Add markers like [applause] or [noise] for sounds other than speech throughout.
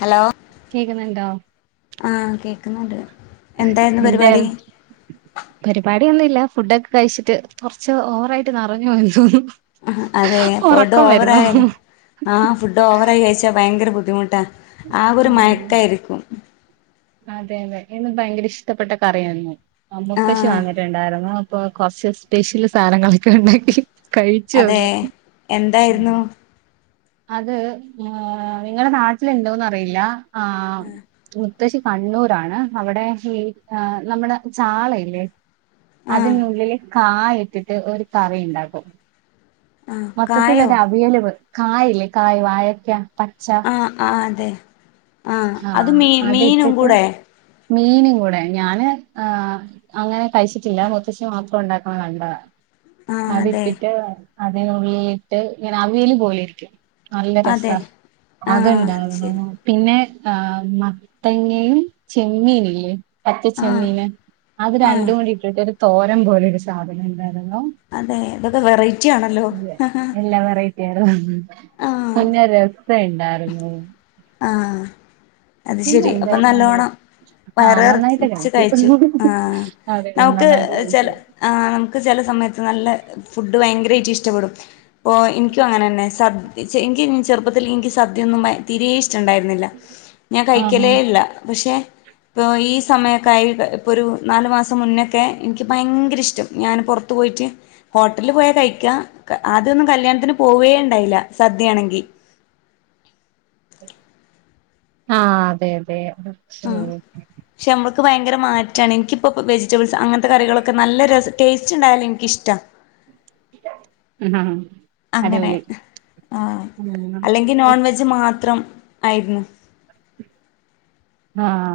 Hello കേക്കുന്നുണ്ടോ ആ കേക്കുന്നുണ്ട് എന്തായിരുന്നു എന്ത പരിപാടി കരി പാ [unintelligible] അിയൊന്നും ഇല്ല ഫുഡൊക്കെ കഴിച്ചിട്ട് കുറച്ച് ഓവറായിട്ട് നിറഞ്ഞു എ തോന്നുന്നു. അതെ ഫുഡ് ഉറക്കം വരുന്നു ഓവറായാലും ആഹ് ഫുഡ് ഓവറായി കഴിച്ചാ ഭയങ്കര ബുദ്ധിമുട്ടാ ആകെ ഒരു ഉം മയക്കായിരിക്കും അതെ അതെ ഇന്ന് ഭയങ്കര ഇഷ്ടപ്പെട്ട കറിയന്ന് മുത്തശ്ശി ആഹ് വാന്നിട്ടുണ്ടായിരുന്നു ഇപ്പ കുറച്ച് സ്പെഷ്യല് സാധനങ്ങളൊക്കെ ഉണ്ടാക്കി അതെ കഴിച്ചോങ്‌ എന്തായിരുന്നു അത് നിങ്ങടെ നാട്ടിലുണ്ടോന്ന് അറിയില്ല ആഹ് ത്തശ്ശി കണ്ണൂരാണ് അവിടെ ഈ നമ്മുടെ ചാളയില്ലേ ആഹ് അതിനുള്ളില് കായ ഇട്ടിട്ട് ഒരു കറിണ്ടാക്കും ആഹ് കായോ മൊത്തത്തിലൊരു അവിയലവ് കായല്ലേ കായ് വായക്കാ ആഹ് ആഹ് അതെ ആഹ് അത് മീ മീനും കൂടെ മീനും കൂടെ ഞാന് എഹ് അങ്ങനെ കഴിച്ചിട്ടില്ല മുത്തശ്ശി മാത്രം ഉണ്ടാക്കണ കണ്ടത ആഹ് അതെ അത്ട്ടിട്ട് അതിനുള്ളിൽട്ട് ഇങ്ങനെ അവിയല് പോലെ ഇരിക്കും നല്ല രസ അതെ ആഹ് അത് അത്ണ്ടാവുന്നു ശരി പിന്നെ ആഹ് മത്തങ്ങയും ചെമ്മീനല്ലേ ആഹ് പച്ചച്ചെമ്മീന് അത് ആഹ് രണ്ടും കൂടി ഇട്ടിട്ട് ഒരു തോരം പോലെ ഒരു സാധനം ഉണ്ടായിരുന്നു അതെ ഇതൊക്കെ വെറൈറ്റി ആണല്ലോ വേറെ ഒന്നുമില്ല നല്ല രസായിട്ടുണ്ടാരുന്നു ആഹ അത് ശരി അപ്പൊ എന്തായിരുന്നു അതില് നല്ലവണം ആഹ് വയറ് നന്നായിട്ട് നെറച്ച് കഴിച്ചു ആ അതെ നമക്ക് നന്നായിട്ട് ചെല കഴിച്ചു ആ നമുക്ക് ചെല സമയത്ത് നല്ല ഫുഡ് ഭയങ്കരമായിട്ട് ഇഷ്ടപ്പെടും. അപ്പോ എനിക്കും. അങ്ങനെ തന്നെ സ എനിക്ക് ചെറുപ്പത്തിൽ എനിക്ക് സദ്യ [inaudible] തീരെേ ഇഷ്ട ഇണ്ടായിരുന്നില്ല. ഞാൻ ആഹാ കഴിക്കലേ ഇല്ല. പക്ഷെ ഇപ്പോ ഈ സമയക്കായി ഇപ്പോ ഒരു ന മാസംമുന്നേ ഒക്കെ എനിക്ക് ഭയര ഇഷ്ടം. ഞന് പുറത്ത് പോയിട്ട് ഹോട്ടലിൽ പോയാൽ കഴിക്കാം. ആദ്യമൊന്നും. കല്യാണത്തിന് പോവുകേ ഉണ്ടായില്ല. സദ്യയാണെകിൽ. വി [inaudible] ആഹ അതെ അതെ ശരി എനിക്ക് ഭയങ്കര മാറ്റമാണ് എനിക്കിപ്പോൾ വെജിറ്റബിൾസ് അങ്ങനത്തെ കറികളൊക്കെ നല്ല രസ ടേസ്റ്റ് ഉണ്ടായാലും എനിക്കിഷ്ടമാണ് ആഹ അങ്ങനെ ആ ഉം അല്ലെങ്കിൽ നോൺ വെജ് മാത്രം ആയിരുന്നു ആഹ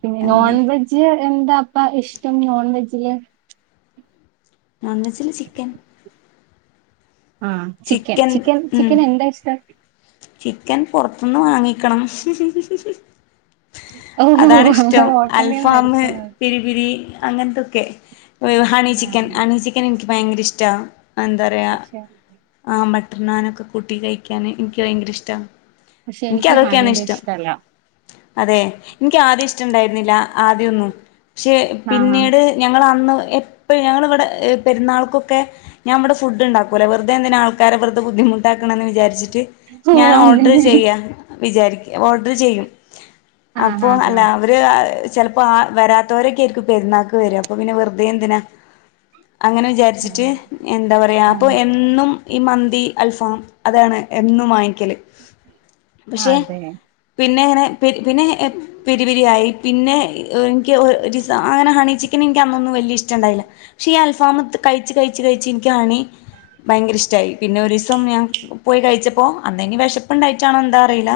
പിന്നെ അങ്ങനെയൊക്കെ നോൺവെജ്. എന്താ അപ്പം ഇഷ്ടം നോൺ വെജില് നോൺവെജില് ചിക്കൻ ആഹ ചിക്കൻ ചിക്കൻ ചിക്കൻ എന്താ ഇഷ്ടം ചിക്കൻ പുറത്തുന്നു വാങ്ങിക്കണം ഓഹ് അതാണ് ഇഷ്ടം ഹോട്ടലിന്ന് അൽഫാം വരുത്തുന്നത് പിരി പിരി അങ്ങനത്തൊക്കെ ഹണി ആ ചിക്കൻ ഹണി ചിക്കൻ എനിക്ക് ഭയങ്കര ഇഷ്ട്ട എന്താ പറയാ പക്ഷെ ആ മട്ടർ നാനൊക്കെ കൂട്ടി കഴിക്കാന് എനിക്ക് ഭയങ്കര ഇഷ്ട. പക്ഷെ എനിക്ക് ഹാണിയുടെ ഇഷ്ടല്ല അതെ എനിക്ക് ആദ്യം ഇഷ്ടംണ്ടായിരുന്നില്ല ആദ്യൊന്നും പക്ഷേ ആഹാ പിന്നീട് ഞങ്ങൾ അന്ന് എപ്പോഴും ഞങ്ങളിവിടെ പെരുന്നാൾക്കൊക്കെ ഞാൻ ഇവിടെ ഫുഡ് ഉണ്ടാക്കൂലേ വെറുതെ എന്തിനാ ആൾക്കാരെ വെറുതെ ബുദ്ധിമുട്ടാക്ക അങ്ങനെ വിചാരിച്ചോട് ഓഹ് ഞാൻ ഓഡർ അങ്ങനെ ചെയ്യ വിചാരിക്കും ഓഡർ ചെയ്യും. ആഹ് അപ്പൊ ആഹ് അല്ല അവര് ചിലപ്പോ ആ വരാത്തവരൊക്കൊയിരിക്കും പെരുന്നാക്ക് വര അപ്പൊ പിന്നെ വെറുതെ എന്തിനാ അങ്ങനെ ആഹ് വിചാരിച്ചിട്ട് എന്താ പറയാ അപ്പൊ ആഹ് എന്നും ഈ മന്തി അൽഫം അതാണ് എപ് വങ്ങികല് പക്ഷെ അതെ പിന്നെ അങ്ങനെ പിന്നെ പിന്നെ പെരിപെരിയായി ആയി പിന്നെ. എനിക്ക് അങ്ങനെ ഹണി ചിക്കൻ എനിക്ക് അന്നൊന്നും വലിയ ഇഷ്ടണ്ടായില്ല പക്ഷെ ഈ അൽ ഫാമത്ത് കഴിച്ചച്ച് കഴച്ച് കഴിച്ചച്ച് എനിക്ക് ഹണി ഭയങ്കര ഇഷ്ടമായി പിന്നെ ഒരു ദിവസം ഞാൻ പോയി കഴിച്ച അപ്പ അന്തെങ്കി വിശപ്പ ഇണ്ടായിട്ടാണോ എന്താ അറിയില്ല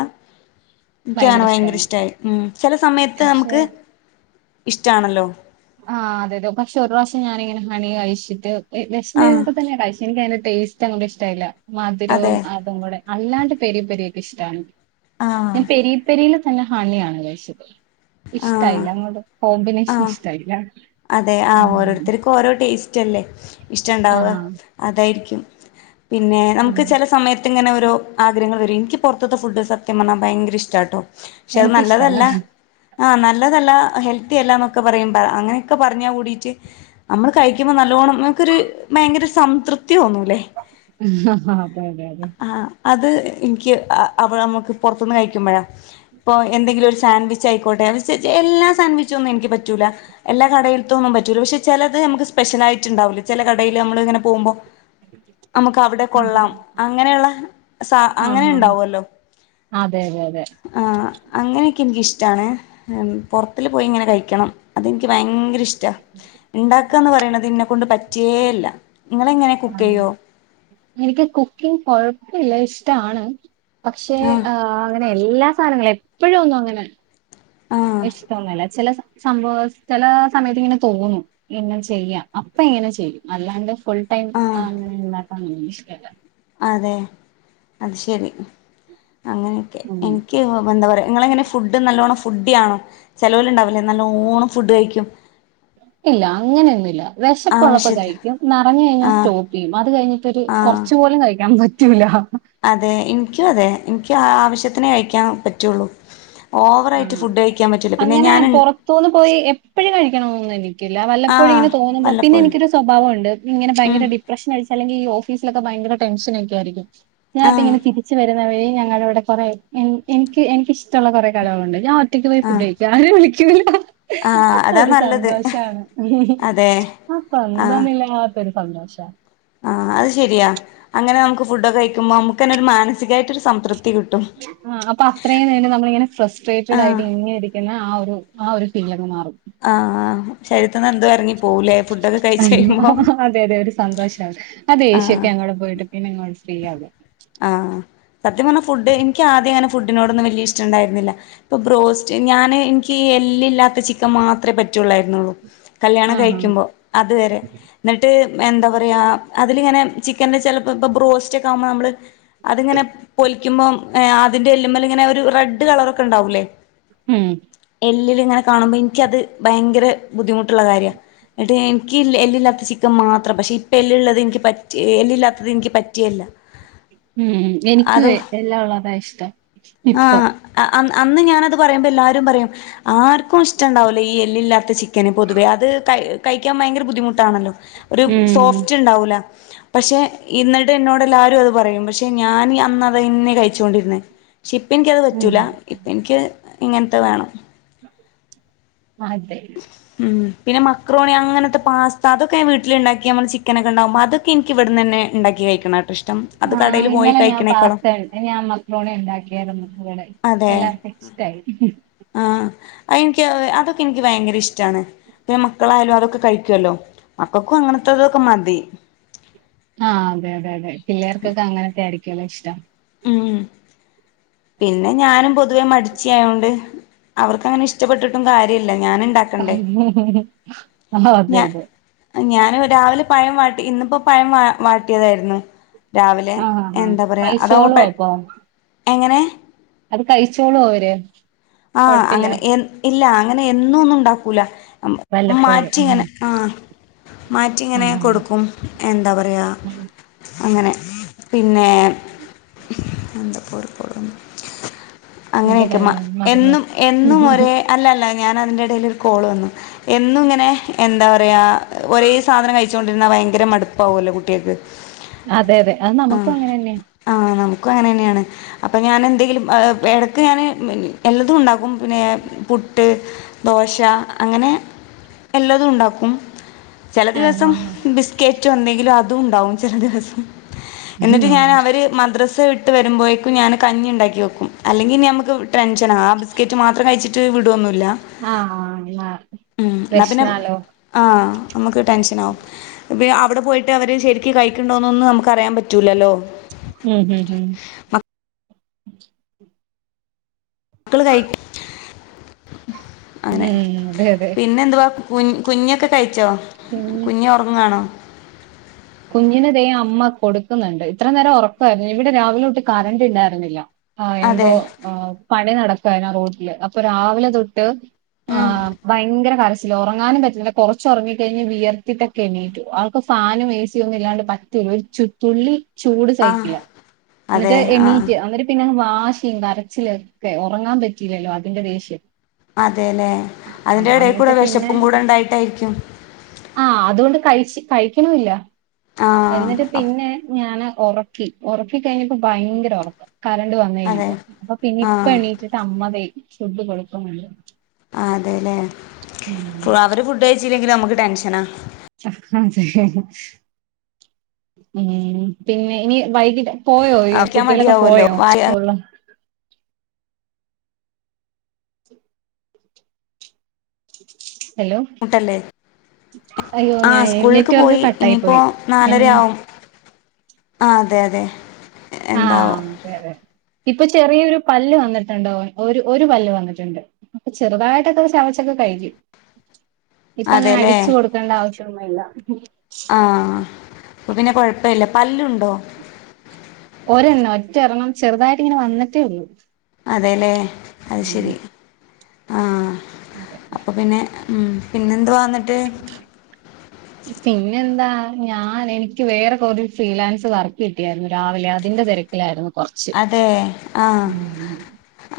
എനിക്കാണ് ഭയങ്കര ഇഷ്ടായി ഉം ചില സമയത്ത് പക്ഷെ നമുക്ക് ഇഷ്ടമാണല്ലോ ആഹ് അതെതെ പക്ഷെ ഒരു പ്രാവിശ്യം ഞാനിങ്ങനെ ഹണി കഴിച്ചിട്ട് ആഹ് വിശന്നുരുന്നപ്പോൾ തന്നെയാ കഴിച്ചേ എനക്ക് അതിന്റെ ടേസ്റ്റ് അങ്ങോട്ടും ഇഷ്ടമല്ല അതെ മധുരവും അതും കൂടെ അല്ലാണ്ട് പരി പെരിയൊക്കെ ഇഷ്ടമാണ്. ആഹ് ഞാൻ പെരി പെരിൽ തന്നെ ഹണിയാണ് കഴിച്ചത് ആഹ് ഇഷ്ടായില്ല അങ്ങോട്ട് [unintelligible] കൊമ്പിനേഷൻ ആഹ് ഇഷ്ട്ട അതെ ആഹ ആഹ് പിന്നെ നമുക്ക് ആഹ് ചിലസമയത് ഇങ്ങനെ ഒരു ഓ ആഗ്രഹങ്ങൾ വരും എനിക്ക് പുറത്തത്തെ ഫുഡ് സത്യം പറാഞാൽ ഭയങ്കര ഇഷ്ടാട്ടോ എനിക്കിഷ്ടണ് ആഹ നല്ലതല്ല ഹെൽത്തി അല്ല എന്നൊക്കെ പറയട അങ്ങനെ ക്കെ പറഞ്ഞ കൂടിട്ട് നമ്മള് കഴിക്കുമ്പോ നല്ലോണം നമ്മുക്കൊരു ഭയങ്കര സംതൃപ്തി തൃപ്തി തോന്നുലെ അതെ അതെ അതെ ആ അത് എനിക്ക് നമുക്ക് പുറത്തുന്ന് കഴിക്കുമ്പോഴാ ഇപ്പൊ എന്തെങ്കിലും ഒരു സാൻഡ്വിച്ച് ആയിക്കോട്ടെന്ന്. എല്ലാ സാൻവിച്ച് ഒന്നും എനിക്ക് പറ്റൂല എ എല്ലാ കടയിത്തെ ഒന്ന് പറ്റൂല പക്ഷെ ചിലത് നമുക്ക് സ്പെഷ്യലായിട്ട് ഉണ്ടാവില്ല ചില കടയിൽ നമ്മൾ ഇങ്ങനെ പോകുബോ നമുക്ക് അവിടെ ആഹ് കൊള്ളാം അങ്ങനെയുള്ള സാ അങ്ങനെ ആഹ് ഉണ്ടാവോല്ലോ അതെ അതെ അതെ ആഹ് അങ്ങനെ തെ നിക്കിഷ്ടാണ്, പുറത്തില് പോയി ങ്ങനെ കഴിക്കണം. അതെനിക്ക് ഭയങ്കര - ഇഷ്ട്ടാ ഉണ്ടാക്കാന്ന് പറയണത് എന്നെ കൊണ്ട് പറ്റിയേല്ല എനിക്ക് കുക്കിങ്ങ് കൊഴപ്പില്ല ഇഷ്ടാണ്. പക്ഷേ ആഹ് ആ അങ്ങനെ എല്ലാ സാധനങ്ങളും എപ്പോഴും ഒന്നും അങ്ങനെ ആഹ് ഇഷ്ടാ ഒന്നും അല്ല ചില സംഭവ ചെല സമയത്ത് ഇങ്ങനെ തോന്നും ഇങ്ങനെ ചെയ്യാം അപ്പൊ ഇങ്ങനെ ചെയ്യും അല്ലാണ്ട് ഫുൾ ടൈം ആഹ് അങ്ങനെ ഒന്നും ഇണ്ടാക്കാൻ എനിക്ക് ഇഷ്ട്ടെ അല്ല. അതെ അത് ശരി അങ്ങനെയൊക്കെ ഉം എനിക്ക് എന്താ പറയുക നിങ്ങളെങ്ങനെ ഫുഡ് നല്ലോണ്ണം ഫുഡിയണോ ചേലോല് ണ്ടാവില്ലേ നല്ലോണ്ണം ഫുഡ് കഴിക്കും. ഇല്ല അങ്ങനെന്നുല്ല. വിശപ്പുള്ളപ്പോ ആവശ്യത്തിന് കഴിക്കും, നിറഞ്ഞ് കഴിഞ്ഞാൽ ആഹ് സ്റ്റോപ്പ് ചെയ്യും, അത് കഴിഞ്ഞിട്ടൊരു ആഹ് കുറച്ചുപോലും കഴിക്കാൻ പറ്റൂ റ്റുല്ല അതെ എനിക്കും അതെ എനിക്ക് ആവശ്യത്തിനെ കഴിക്കാൻ പറ്റുള്ളു. ഓവറായിട്ട് ആഹ് ഫുഡ് കഴിക്കാൻ പറ്റു. അങ്ങനെ പുറത്തുന്ന് പോയി എപ്പഴും കഴിക്കണന്നും എനിക്കില്ല വല്ലപ്പോഴും ആഹ് ഇങ്ങനെ തോന്നുമ്പോ പിന്നെ വല്ലപ്പോഴും എനിക്കൊരു സ്വഭാവോണ്ട് പിന്നെങ്ങനെ ഉം ഭയങ്കര ഡിപ്രഷനടിച്ച്. അല്ലെങ്കിൽ ഈ ഓഫീസിലൊക്കെ ഭയങ്കര ടെഷനൊക്കെ ആയിരിക്കും, ഞാനിപ്പോ ആഹ് ഇങ്ങനെ തിരിച്ച് വര- വേ ഞങ്ങളുടെ ഇവിടെ കുറെ എനിക്ക് എനിക്ക് ഇഷ്ടമുള്ള കുറെ കടകളുണ്ട് ഞാൻ ഒറ്റക്ക് പോയി ഫുഡ് ആഹ് കഴിക്കും ആരെയും വിളിക്കില്ലോ ആഹ് അപ്പൊ അതാ ഒരു നല്ലത് സന്തോഷാണ്. അതെ അപ്പൊ എന്തോന്നില്ല. ഒരു സന്തോഷ ആ അത് ശരിയാ അങ്ങനെ നമുക്ക് ഫുഡക്കെ കഴിക്കുമ്പോ നമുക്കന്നെരു മാനസികായിട്ടൊരു സംതൃപ്തി കിട്ടും ആ അപ്പൊ അത്രയും നേരം നമ്മളി ഇങ്ങനെ ഫ്രസ്ട്രേറ്റഡ ആയിട്ട് ആഹ് ഇങ്ങനെ ഇരിക്കുന്ന ആ ഒരു ആ ഒരു പിന്നങ്ങ് മാറും ആഹ് ആ ശരീര്ത്ത്ന്ന് എന്തോ ഇറങ്ങി. അതെ അതെ ഒരു സന്തോഷാണ് ആ ദേഷ്യക്കെ ആഹ് അങ്ങോട്ട് പോയിട്ട് പിന്നെങ്ങോട്ട് ഫ്രീ ആകും ആഹ് സത്യം പറഞ്ഞൽ ഫുഡ് എനിക്ക് ആദ്യം അങ്ങനെ ഫുഡിനോടന്നും വലിയ ഇഷ്ടണ്ടായിരുന്നില്ല ഇപ്പാ ബ്രോസ്റ്റ് ഞാന് എനിക്ക് എ- എല്ലില്ലാത്ത ചിക്കൻ മാത്രമേ പറ്റുള്ളായിരുന്നുള്ളൂ. കല്യാണം ആഹാ. കഴിക്കുമ്പോൾ അതുവരെ എന്നിട്ട് എന്താ പറയാ അതിലിങ്ങനെ ചിക്കന്റെ ചെല- അപ്പൊ ബ്രോസ്റ്റ് ഒക്കെ ആവുമ്പോ നമ്മള് അതിങ്ങനെ പോളി. കഴിക്കുമ്പം എഹ് അതിന്റെ എല്ലുമലിങ്ങനെ ഒരു റെഡ് കളറൊക്കെ ണ്ടാവൂല്ലേ. ഉം എല്ലിൽ ഇങ്ങനെ കാണുമ്പ എനിക്കത് ഭയങ്കര ബുദ്ധിമുട്ടുള്ള കാര്യഎന്ന്ട്ട് എനിക്കി എല്ലില്ല. ല്ലില്ലാത്ത ചിക്കൻ മാത്രം പക്ഷെ ഇപ്പ എല്ലിള്ളത് എനിക്ക് പറ്റെ എല്ലില്ലാത്തത് എനിക്ക് പറ്റെ യില്ല ഉം എനിക്കും എല്ലാം ഉള്ളതാ ഇഷ്ടം ഇപ്പം. ആഹ് അ അന്ന് ഞാനത് പറയുമ്പോ എല്ലാരുത് പറയും ആർക്കും ഇഷ്ടണ്ടാവൂല്ല ഈ എല്ലില്ലാത്ത ചിക്കാൻ. നിക്കണേ പൊതുവെ അത് കഴി കഴിക്കാൻ ഭയങ്കര ബുദ്ധിമുട്ടാണല്ലോ ഒരു ഉം. സോഫ്റ്റ് ഉണ്ടാവൂല. പക്ഷെ ഇന്നിട്ട് എന്നോട് എല്ലാരും അത് പറയും പക്ഷെ ഞാന് അന്നതന്നെ കഴിച്ചോണ്ടിരുന്നേ. ഇപ്പ എനിക്കത് ഉം. പറ്റൂല ഇപ്പ എനിക്ക് ഇങ്ങനത്തെ വേണം അതെ. ഉം പിന്നെ മക്ക്രോണി അങ്ങനത്തെ പാസ്സ്ത അതൊക്കൊ ഞാൻ വീട്ടിലണ്ടാക്കി നമ്മള് ചിക്കന് ഒക്കെണ്ടാവുമ്പ അത്. എനിക്കിവിടെന്നന്നെ ഇണ്ടാക്കി കഴിക്കുന്നഷ്ടം. ആ ഇന്നലെ ഞാൻ പാസ്ത ഉണ്ട് ഞാൻ മക്ക്രോണി ഉണ്ടാക്കിയായിരുന്നു ഇടെ അതെ എല്ലാർക്കും ഇഷ്ട്ടായി അയ്യി നിക്ക് അതൊക്കെ എനിക്ക് ഭയങ്കര ഇഷ്ടമാണ്. പിന്നെ മക്കളായാലും അതൊക്കെ കഴിക്കോല്ലോ മക്കൾക്കും അങ്ങന്നെ ഇപ്പ ഇതൊക്കെ മതി ആഹ് അതെ അതെ അതെ പിള്ളേർക്കൊക്കെ അങ്ങനൊക്കെ ആയിരിക്കുല്ലോ ഇഷ്ടം ഉം പിന്നെ ഞാനും പൊതുവേ മടിച്ചി ആയൊണ്ട് അവർക്ക്ങ്ങനെ ഇഷ്ടപപ്പെട്ടിട്ടും കാര്യ ല്ല ഞാൻ ണ്ടാക്കണ്ടേ ആഹ് അതെ, ഞാ അതെ. ഞാന് രാവിലെ പഴം വാട്ടി ഇന്നിപ്പോ പഴം വ വാട്ടിയതായിരുന്നു രാവിലെ ആഹ് ആഹ്. എന്താ പറയാ അതാവുമ്പോ കഴിച്ചോളോ പെ അപ്പൊ? എങ്ങനെ അത് കഴിച്ചോളോ അവര്? ആഹ് കൊഴപ്പില്ല. അങ്ങനെ എഹ് ഇല്ല അങ്ങനെ എന്നും ഒന്നും ഉണ്ടാക്കൂല വല്ലപ്പോഴും. മാറ്റി ഇങ്ങനെ ഉം. ആഹ് മാറ്റി ഇങ്ങനെ കൊടുക്കും എന്താ പറയാ ആഹ്. അങ്ങനെ പിന്നെ എന്താ അങ്ങനെയൊക്കെ പറയാൻ മറന്ന് എന്നും എന്നും ഒരേ അല്ലല്ല ഞാൻ അതിന്റെ എടയിൽ ഒരു കോൾ വന്നു എന്നും ഇങ്ങനെ എന്താ പറയാ ഒരേ സാധനം കഴിച്ചോണ്ടിരുന്ന- ഭയങ്കര മടുപ്പാവുമല്ലോ കുട്ടികൾക്ക് അതെ അതെ അത് നമുക്കും അങ്ങനെ തന്നെയാ ക്കും അങ്ങനെെയാണ് അപ്പോ ഞാന്- എന്തെങ്കിലും ഇടയ്ക്ക് ഞാന് എല്ലതും ഉണ്ടാക്കും പിന്നെ പുട്ട് ദോശ- അങ്ങനെ എല്ലതും ഉണ്ടാക്കും ചെല ആഹ് ദിവസം ആഹ് ബിസ്കറ്റോ എന്തെങ്കിലും അതും ഉണ്ടാവും ചില ദിവസം എന്നിട്ട് ഞാന് ആഹ് അവര് മദ്രസ വിട്ട- വിട്ട് വരുമ്പോത്തേക്കും ഞാന് കഞ്ഞിണ്ടാക്കി വെക്കും അല്ലെങ്കിൽ നമുക്ക്- ടെൻഷനാ ആ ബിസ്കറ്റ് മാത്രം കഴിച്ചിട്ട് വിടൊന്നുവില്ല ആഹ് ആഹ് ഉം എന്നാ പിന്നെ വെശ്നാലോ ആ നമ്മുക്ക് ടെൻഷൻ ആവും പിന്നെ അവിടെ പോയിട്ട് അവര് ശരിക്ക് കഴിക്കുന്നുണ്ടോന്നൊന്നും നമുക്ക് അറിയാൻ പറ്റില്ലല്ലോ ഉം ഉം ഉം മക്കള് കഴി - ഉം അതെ അതെ പിന്നെ എന്തുവാ കു കുഞ്ഞൊക്കെ കഴിച്ചോ കുഞ്ഞ് ഒറങ്ങാണോ കുഞ്ഞിനെ ദേ അമ്മ കൊടുക്കുന്നുണ്ട് ഇത്ര നേരം ഒ ഒറക്കാരുന്നു ഇവിടെ രാവിലെ തൊട്ട് കറണ്ട് ഉണ്ടായിരുന്നില്ല ആ എന്തോ അതെ ആ പണി നടക്കുവായിരുന്നു ആ റോഡില് അപ്പൊ രാവിലെ തൊട്ട്, - ആ ഉം ഭയങ്കര കരച്ചി- ലും ഒറങ്ങാനും പറ്റില്ല കൊറച്ച് ഒറങ്ങി കഴിഞ്ഞ് വിയർത്തിട്ടൊക്ക എണീറ്റു ആൾക്ക് ഫാനും ഏസി- ഒന്നും ഇല്ലാണ്ട് പറ്റൂല്ല ഒരു ചു തുള്ളി ചൂട് ആ സഹിക്കില്ല എന്നിട്ട് അതെ ആ എണ്ണീറ്റ് എന്നിട്ട് പിന്നെങ്ങ് വാ വാശിം കരച്ചിലും ഒക്കെ ഉറങ്ങാൻ പറ്റിയില്ലല്ലോ അതിന്റെ ദേഷ്യം അതെല്ലെ അതിന്റെ ആഹ് ഇടെൽ എന്നിട്ട് കൂടെ പിന്നെ വിശപ്പും കൂടെ ഉണ്ടായിട്ടായിരിക്കും ആ അതുകൊണ്ട് കഴിച്ച് കഴിക്കണൂല്ല ആ എന്നിട്ട് അപ്- പിന്നെ ഞാന് ഉറക്കി ഉറക്കി കഴിഞ്ഞപ്പോ ഭയങ്കര ഉറക്കം കറണ്ട് വന്നു അതെ കഴഞ്ഞപ്പോ അപ്പൊ പിന്നെ ആ ഇപ്പ എണീറ്റിട്ട് അമ്മ ദെ ഫുഡ് കൊടുക്കുണുണ്ട് അതെല്ലെ അവര് ഫുഡ് കഴിച്ചില്ലെങ്കിൽ നമുക്ക് ടെൻഷനാ പിന്നെ ഇനി വൈകിട്ട് പോയോ കഴിക്കാൻ കുട്ടികളൊക്കെ മടിയാവുമല്ലോ പോയോ വായ സ്കൂളില് ഹലോ മുട്ടല്ലേ അയ്യോ ആ ഞാൻ സ്കൂളിലേക്ക് നെറ്റ്വർക്ക് പോയി കട്ടായി ഇനിയിപ്പോ പോയി എൻ നാലരയാവും ആ അതെ അതെ എന്താ ആഹ് അതെ അതെ ഇപ്പൊ ചെറിയൊരു പല്ല് വന്നിട്ടുണ്ടോ ഒരു ഒരു പല്ല് വന്നിട്ടുണ്ട് അപ്പൊ ചെറുതായിട്ടൊക്കെ ഒന്ന് ചവച്ച് കഴിക്കും ഇപ്പ അങ്ങനെ അതെല്ലേ അടിച്ചു കൊടുക്കേണ്ട ആവശ്യൊമൊന്നും ഇല്ല ആ അപ്പൊ പിന്നെ കുഴപ്പില്ല പല്ലുണ്ടോ ഒരെണ്ണം ഒറ്റ എറണ്ണം ചെറുതായിട്ട് ഇങ്ങനെ വന്നിട്ടേ ഉള്ളൂ അതെല്ലേ അത് ഉം ശരി ആ. അതെ. ഉം പിന്നെന്ത് വന്നിട്ട്? പിന്നെന്താ ഞാൻ എനിക്ക് വേറെ കുറ ഫ്രീലാൻസ് വർക്ക് കിട്ടിയായിരുന്നു രാവിലെ അതിന്റെ തിരക്കിലായിരുന്നു. കുറച്ച് അതെ ആ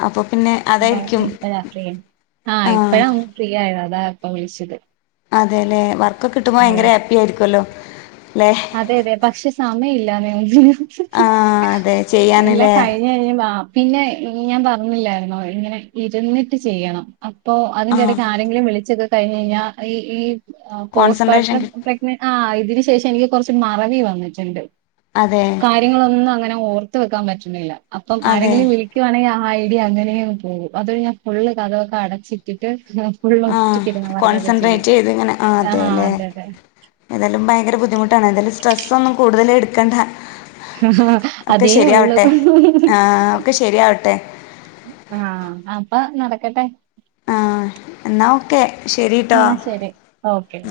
അപ്പൊ പിന്നെ അപ്പ അതായിരിക്കും ഇപ്പഴാ ഫ്രീ ആഹ് ഇപ്പഴാ ഒന്ന് ഫ്രീ ആയിരുന്നു അതാ ഇപ്പ വിളിച്ചത്. അതെ അല്ലെ വർക്കൊക്കെ കിട്ടുമ്പോ ഭയങ്കര ഹാപ്പി ആയിരിക്കുമല്ലോ. അതെ അതെ പക്ഷെ സമയില്ല ആഹ് അതെ എല്ലാം ചെയ്യാന്ല്ലേ കഴിഞ്ഞഞ് പിന്നെ ഞാൻ പറഞ്ഞില്ലായിരുന്നോ ഇങ്ങനെ ഇരുന്നിട്ട് ചെയ്യണം. അപ്പോ അതിന്റെ ആഹ് ഇടയ്ക്ക് ആരെങ്കിലും വിളിച്ചൊക്കെ കഴിഞ്ഞ് കഴിഞ്ഞാൽ ഈ ഈ കോൺസെൻട്രേഷൻ പോസ്റ്റുപാർട്ട് കി പ്രഗ്ന ആ ഇതിന് ശേഷം എനിക്ക് കുറച്ച് മറവി വന്നിട്ടുണ്ട്. അതെ കാര്യങ്ങളൊന്നും അങ്ങനെ ഓർത്ത് വെക്കാൻ പറ്റുന്നില്ല അപ്പം അതെ ആരെങ്കിലും വിളിക്കുവാണെങ്കിൽ ഐഡിയ അങ്ങനെയ പോകും അതൊ ഞാൻ ഫുള് കഥകൊക്കെ അടച്ചിട്ടിട്ട് ഫുള്ള് ആഹ് ഒറ്റിക്കിരുന്ന വർക്കൊക്കെ ചെയ്യ കോൺസെൻട്രേറ്റ് ചെയ്ത് ആ ആ അതെ അതെ. എന്തായാലും ഭയങ്കര ബുദ്ധിമുട്ടാണ് എന്തായാലും സ്ട്രെസ് ഒന്നും കൂടുതൽ എടുക്കണ്ട. ഒക്കെ അതേ ഉള്ളൂ ശെരിയാവട്ടെ ആ ഒക്കെ ശെരിയാവട്ടെ. ആ അപ്പൊ നടക്കട്ടെ. ആ എന്നാ ഓക്കെ ശരിട്ടോ. എന്നാ ശരി ഓക്കെ